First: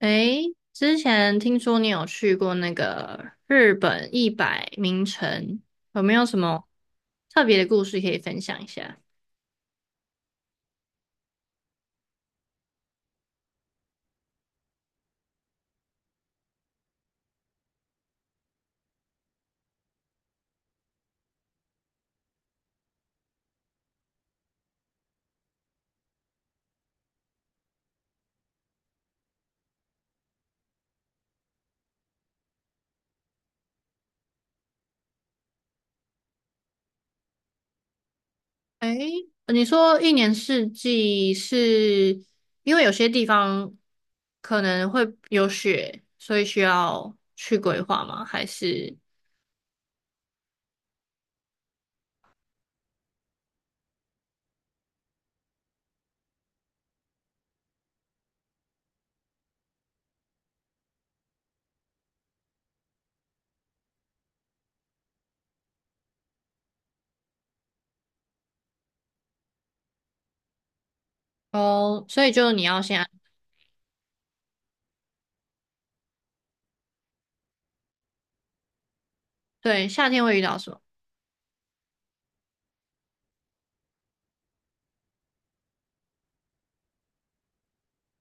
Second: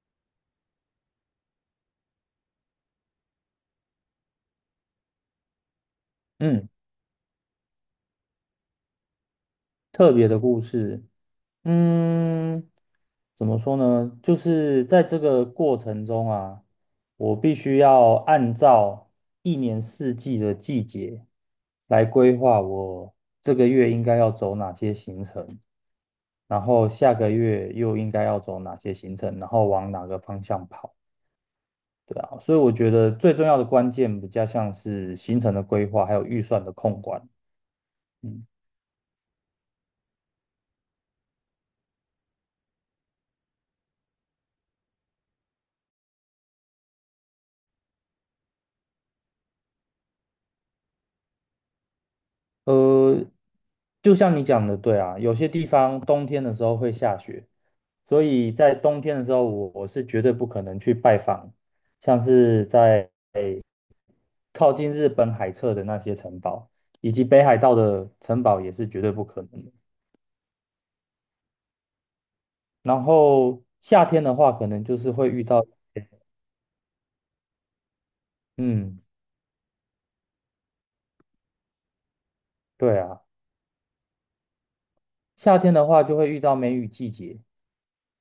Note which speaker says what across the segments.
Speaker 1: 诶，之前听说你有去过那个日本一百名城，有没有什么
Speaker 2: 嗯，
Speaker 1: 特别的故事可以分享一下？
Speaker 2: 特别的故事，嗯，怎么说呢？就是在这个过程中啊，我必须要按照一年四季的季节来规划我这个月应该要走哪些行程，然后下个月又应该要走哪些行程，然后往哪个方向跑。对啊，所以我觉得最重要的关键比较像是行程的规划，还有预算的控管。嗯。
Speaker 1: 诶，你说一年四季是因为有些地方可能会有雪，所以需要去规划吗？还是
Speaker 2: 呃，就像你讲的，对啊，有些地方冬天的时候会下雪，所以在冬天的时候，我是绝对不可能去拜访，像是在靠近日本海侧的那些城堡，以及北海道的城堡也是绝对不可能的。
Speaker 1: 哦，所以就你要
Speaker 2: 然
Speaker 1: 先
Speaker 2: 后夏天的话，可能就是会遇到，嗯，
Speaker 1: 对夏天会遇到什么？
Speaker 2: 对啊，夏天的话就会遇到梅雨季节。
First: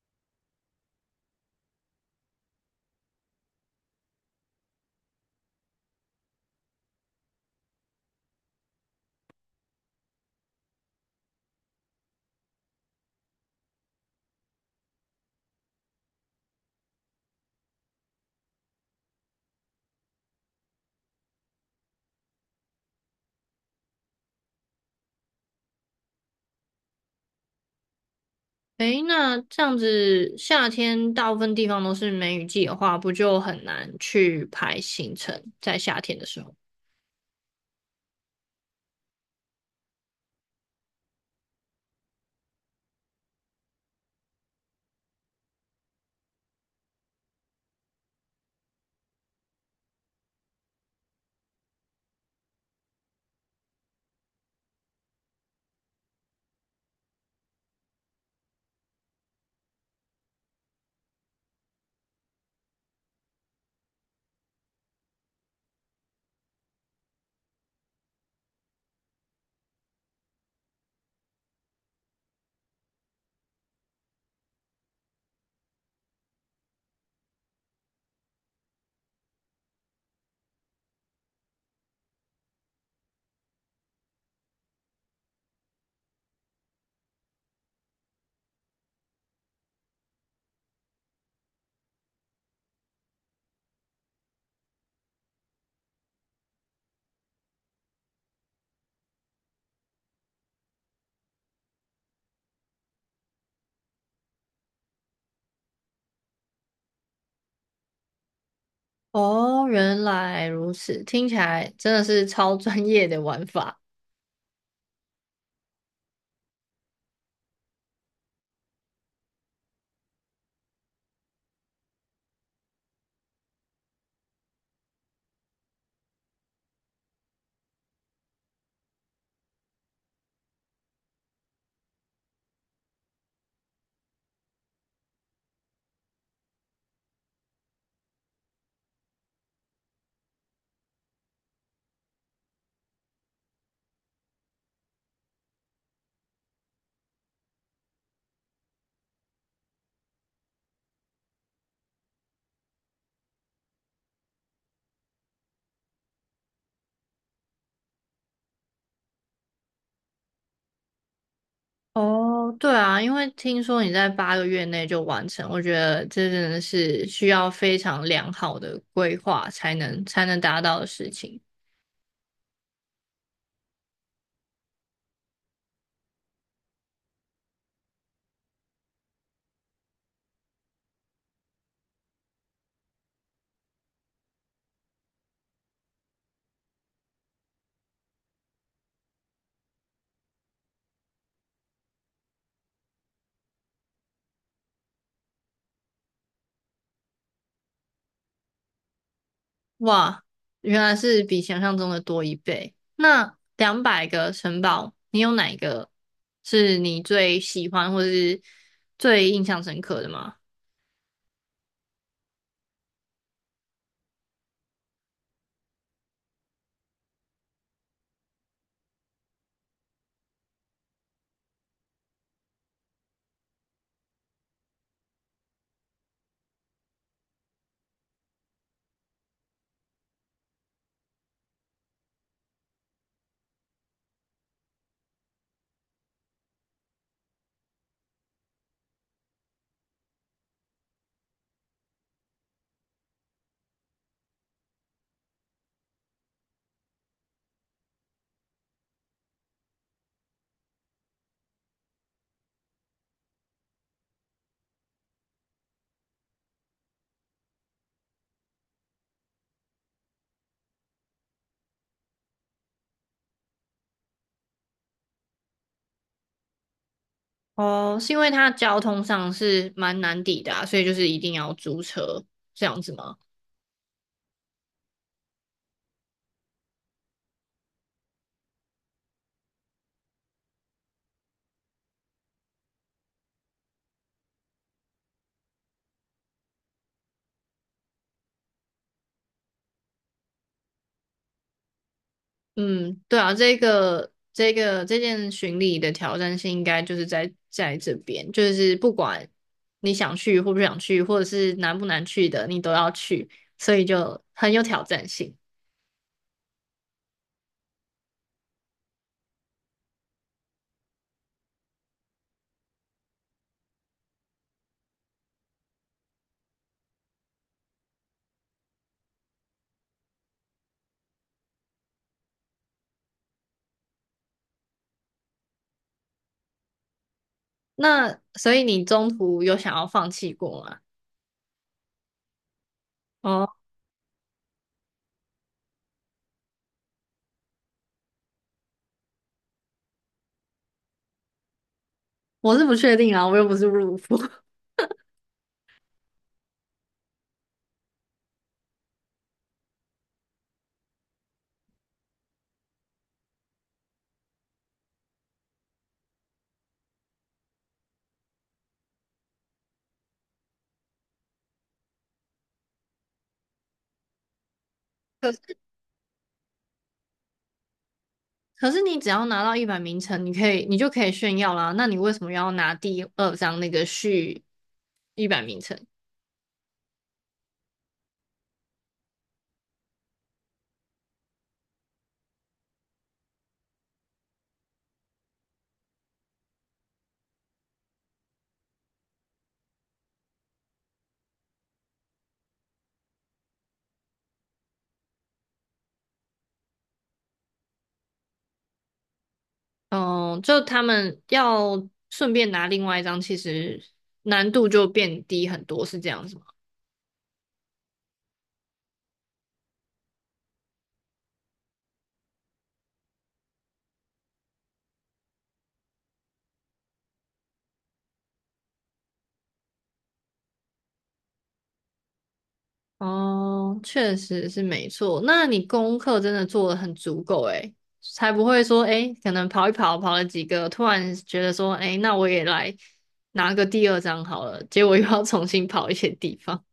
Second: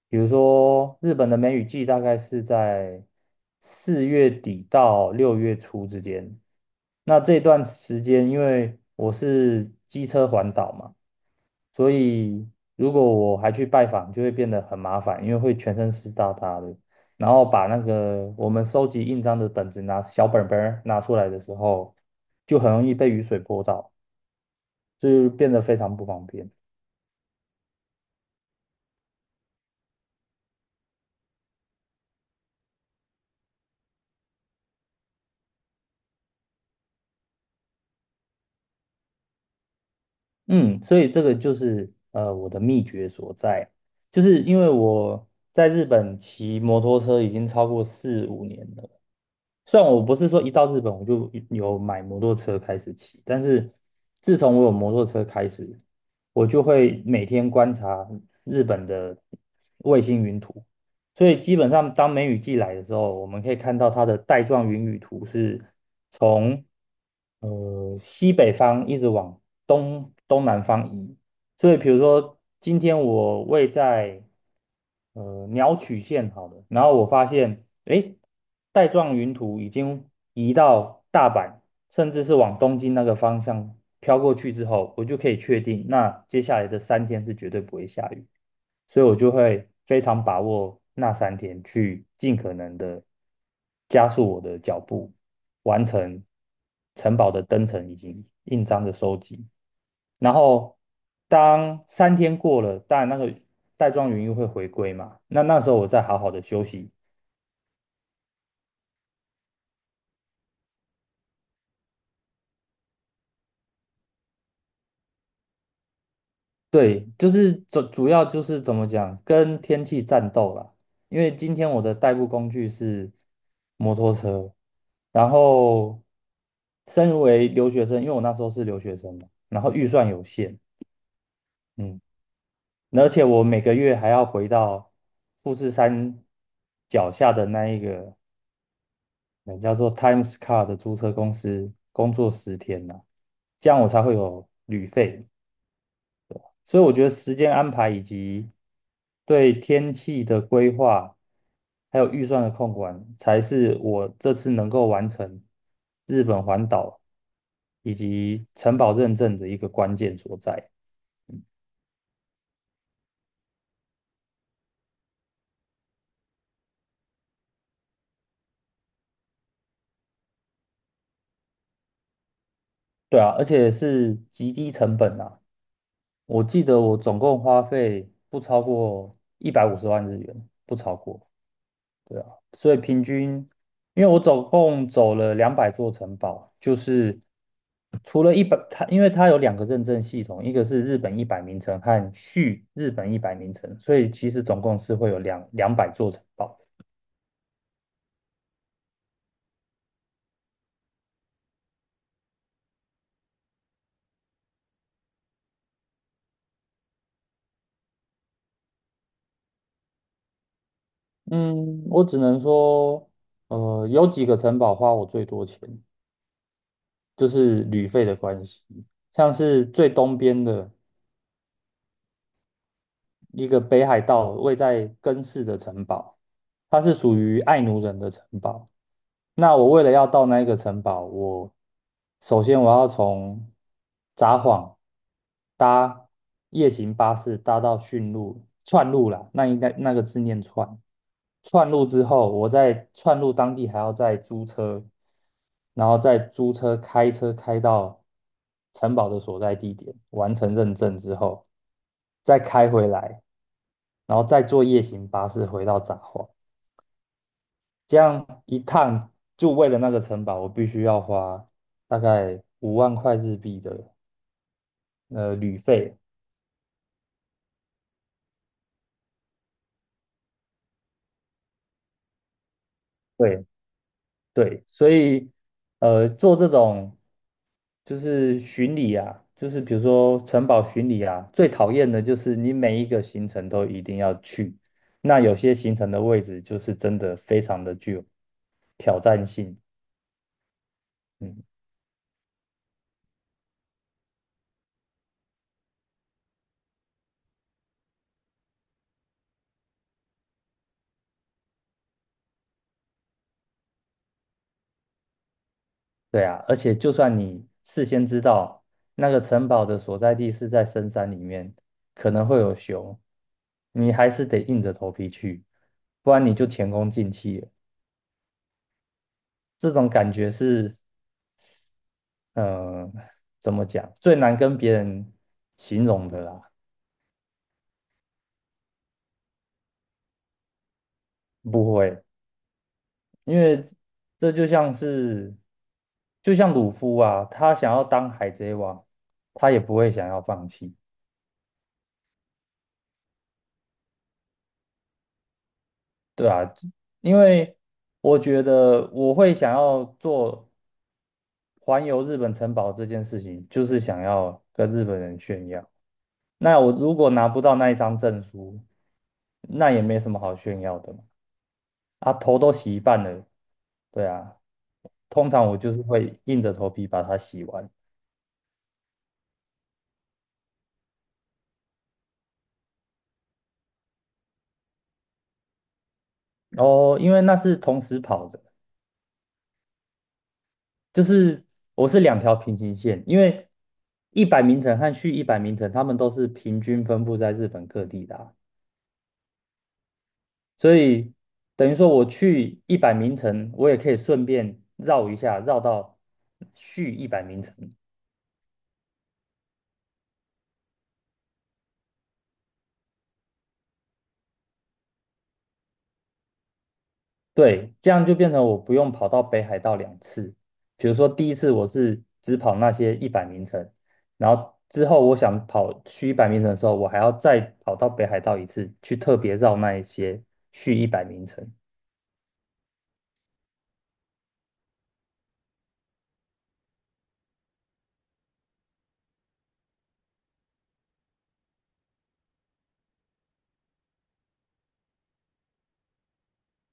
Speaker 2: 比如说，日本的梅雨季大概是在4月底到6月初之间。那这段时间，因为我是机车环岛嘛，所以如果我还去拜访，就会变得很麻烦，因为会全身湿哒哒的。然后把那个我们收集印章的本子拿小本本儿拿出来的时候，就很容易被雨水泼到，就变得非常不方便。
Speaker 1: 诶，那这样子，夏天大部分地方都是梅雨季的话，不就很难去排行程？在夏天的时候。
Speaker 2: 嗯，所以这个就是我的秘诀所在，就是因为我在日本骑摩托车已经超过4、5年了。虽然我不是说一到日本我就有买摩托车开始骑，但是自从我有摩托车开始，我就会每天观察日本的卫星云图。所以基本上当梅雨季来的时候，我们可以看到它的带状云雨图是从西北方一直往东南方移。所以比如说今天我位在鸟取县好了，然后我发现，诶，带状云图已经移到大阪，甚至是往东京那个方向飘过去之后，我就可以确定，那接下来的三天是绝对不会下雨。所以我就会非常把握那三天，去尽可能的加速我的脚步，完成城堡的登城以及印章的收集。然后当三天过了，当然那个带状元又会回归嘛。那时候我再好好的休息。
Speaker 1: 哦，原来如此，听起来真的是超专业的玩法。
Speaker 2: 对，就是主要就是怎么讲，跟天气战斗啦。因为今天我的代步工具是摩托车，然后身为留学生，因为我那时候是留学生嘛，然后预算有限，嗯，而且我每个月还要回到富士山脚下的那一个人叫做 Times Car 的租车公司工作10天呐、这样我才会有旅费。所以我觉得时间安排以及对天气的规划，还有预算的控管，才是我这次能够完成日本环岛以及城堡认证的一个关键所在。
Speaker 1: 哦，对啊，因为听说你在八个月内就完成，我觉得这真的是需要非常良好的规划才能达到的事情。
Speaker 2: 对啊，而且是极低成本啊。我记得我总共花费不超过150万日元，不超过。对啊，所以平均，因为我总共走了两百座城堡，就是除了一百，它因为它有两个认证系统，一个是日本一百名城和续日本一百名城，所以其实总共是会有两百座城堡。
Speaker 1: 哇，原来是比想象中的多一倍。那200个城堡，你有哪一个是你最喜欢或者是最印象深刻的吗？
Speaker 2: 嗯，我只能说，有几个城堡花我最多钱，就是旅费的关系，像是最东边的一个北海道位在根室的城堡，它是属于爱奴人的城堡。那我为了要到那一个城堡，我首先我要从札幌搭夜行巴士搭到驯鹿串路啦，那应该那个字念串。串路之后，我在串路当地还要再租车，然后再租车开车开到城堡的所在地点，完成认证之后，再开回来，然后再坐夜行巴士回到札幌。这样一趟就为了那个城堡，我必须要花大概5万块日币的旅费。
Speaker 1: 哦，是因为它交通上是蛮难抵达，所以就是一定要租车这样子吗？
Speaker 2: 对对，所以做这种就是巡礼啊，就是比如说城堡巡礼啊，最讨厌的就是你每一个行程都一定要去，那有些行程的位置就是真的非常的具有挑战性。嗯。
Speaker 1: 嗯，对啊，这件巡礼的挑战性应该就是在这边，就是不管你想去或不想去，或者是难不难去的，你都要去，所以就很有挑战性。
Speaker 2: 对啊，而且就算你事先知道那个城堡的所在地是在深山里面，可能会有熊，你还是得硬着头皮去，不然你就前功尽弃了。这种感觉是，嗯、怎么讲，最难跟别人形容的啦。
Speaker 1: 那所以你中途有想要放弃过吗？
Speaker 2: 不会，因
Speaker 1: 哦，
Speaker 2: 为这就像是，就像鲁夫啊，他想要当海贼王，他也不会想要放弃。
Speaker 1: 我是不确定啊，我又不是入伍。
Speaker 2: 对啊，因为我觉得我会想要做环游日本城堡这件事情，就是想要跟日本人炫耀。那我如果拿不到那一张证书，那也没什么好炫耀的嘛。啊，头都洗一半了，对啊。通常
Speaker 1: 可
Speaker 2: 我就是会硬着头皮把它洗完。
Speaker 1: 可是你只要拿到一百名称，你就可以炫耀啦。那你为什么要拿第二张那个序一百名称？
Speaker 2: 哦，因为那是同时跑的。就是我是两条平行线，因为一百名城和续一百名城，他们都是平均分布在日本各地的啊，所以等于说我去一百名城，我也可以顺便绕一下，绕到续一百名城。
Speaker 1: 嗯，就他们要顺便拿另外一张，其实难度就变低很多，是这样子吗。
Speaker 2: 对，这样就变成我不用跑到北海道2次。比如说第一次我是只跑那些一百名城，然后之后我想跑续一百名城的时候，我还要再跑到北海道一次，去特别绕那一些续一百名城。
Speaker 1: 哦，确实是没错。那你功课真的做的很足够诶，才不会说诶，可能跑一跑，跑了几个，突然觉得说诶，那我也来拿个第二张好了，结果又要重新跑一些地方。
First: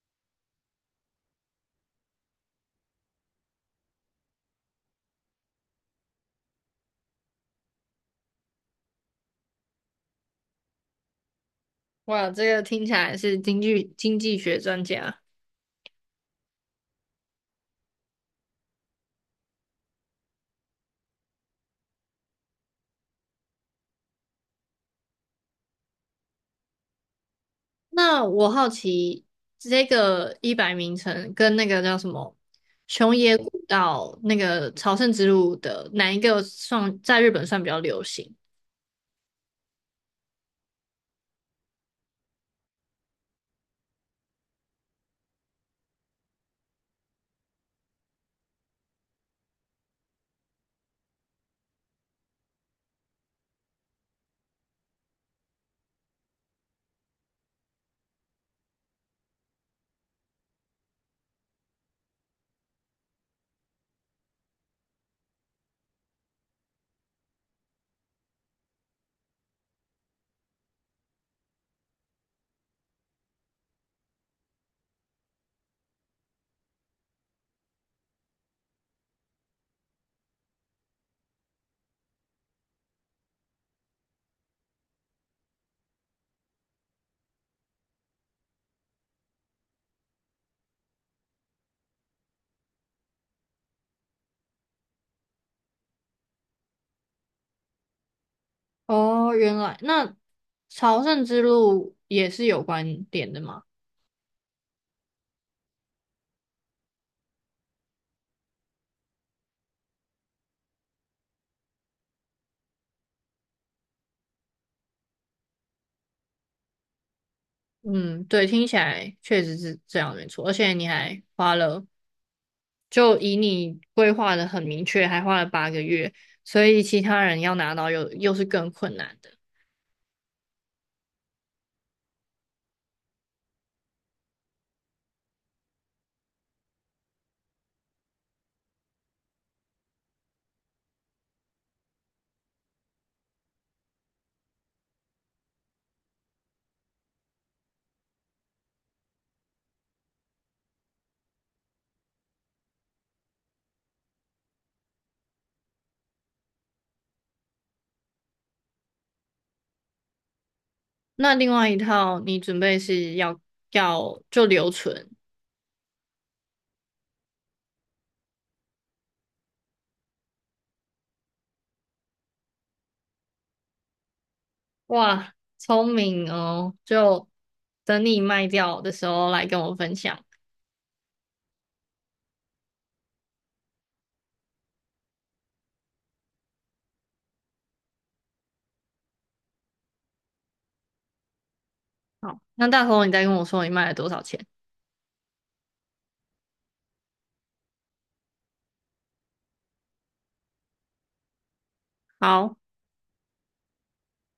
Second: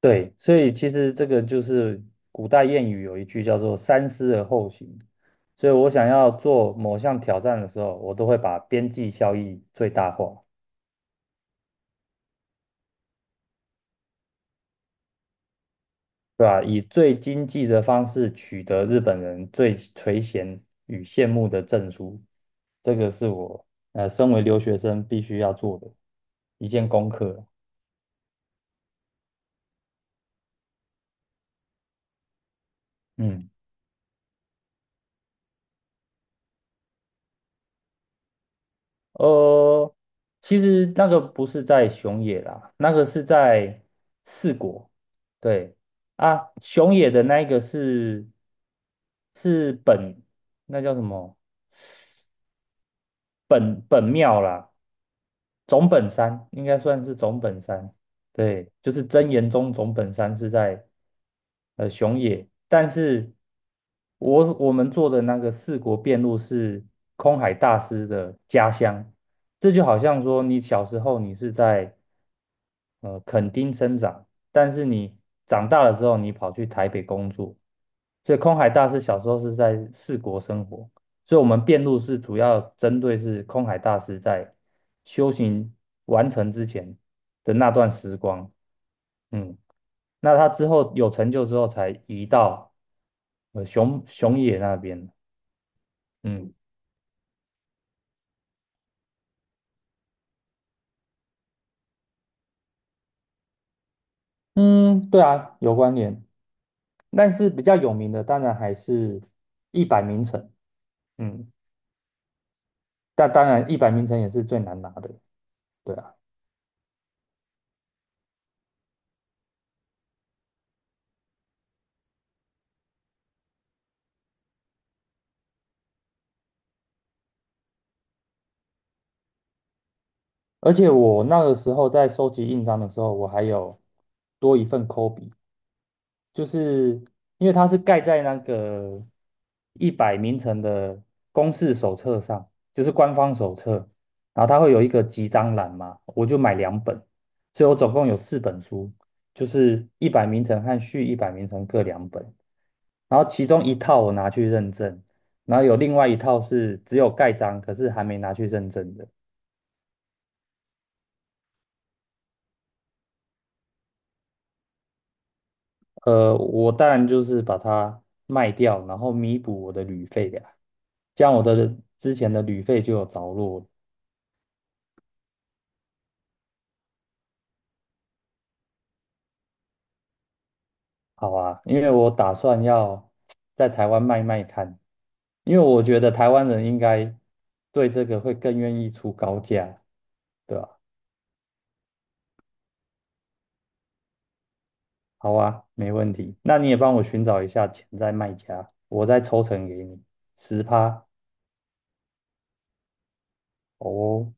Speaker 2: 对，所以其实这个就是古代谚语有一句叫做“三思而后行”。所以我想要做某项挑战的时候，我都会把边际效益最大化，
Speaker 1: 哇，这个听起来是经济学专家。
Speaker 2: 对吧？以最经济的方式取得日本人最垂涎与羡慕的证书，这个是我身为留学生必须要做的一件功课。
Speaker 1: 那我好奇，这个一百名城跟那个叫什么熊野
Speaker 2: 嗯。
Speaker 1: 古道那个朝圣之路的哪一个算在日本算比较流行？
Speaker 2: 呃，其实那个不是在熊野啦，那个是在四国。对啊，熊野的那一个是本，那叫什么？本本庙啦。总本山应该算是总本山。对，就是真言宗总本山是在熊野，但是我们做的那个四国遍路是空海大师的家乡。这就好像说你小时候你是在垦丁生长，但是你长大了之后你跑去台北工作。所以空海大师小时候是在四国生活，所以我们辩论是主要针对是空海大师在修行完成之前的那段时光。嗯，那他之后有成就之后，才移到熊野那边。嗯
Speaker 1: 哦，原来那朝圣之路也是有关点的嘛？
Speaker 2: 嗯，对啊，有关联，但是比较有名的当然还是一百名城。嗯，但当然一百名城也是最难拿的。对啊。
Speaker 1: 嗯，对，听起来确实是这样没错，而且你还花了，就以你规划的很明确，还花了八个月，所以其他人要拿到又是更困难的。
Speaker 2: 而且我那个时候在收集印章的时候，我还有多一份抠笔，就是因为它是盖在那个一百名城的公示手册上，就是官方手册。然后它会有一个集章栏嘛，我就买两本，所以我总共有4本书，就是一百名城和续一百名城各两本。然后其中一套我拿去认证，然后有另外一套是只有盖章，可是还没拿去认证的。
Speaker 1: 那另外一套你准备是要就留存，
Speaker 2: 我当然就是把它卖掉，然后弥补我的旅费呀、这样我的之前的旅费就有着落了。
Speaker 1: 哇，聪明哦，就等你卖掉的时候来跟我分享。
Speaker 2: 好啊，因为我打算要在台湾卖卖看，因为我觉得台湾人应该对这个会更愿意出高价，对吧？
Speaker 1: 好，那到时候你再跟我说你卖了多少钱。
Speaker 2: 好啊，没问题。那你也帮我寻找一下潜在卖家，我再抽成给你10趴
Speaker 1: 好。
Speaker 2: 哦。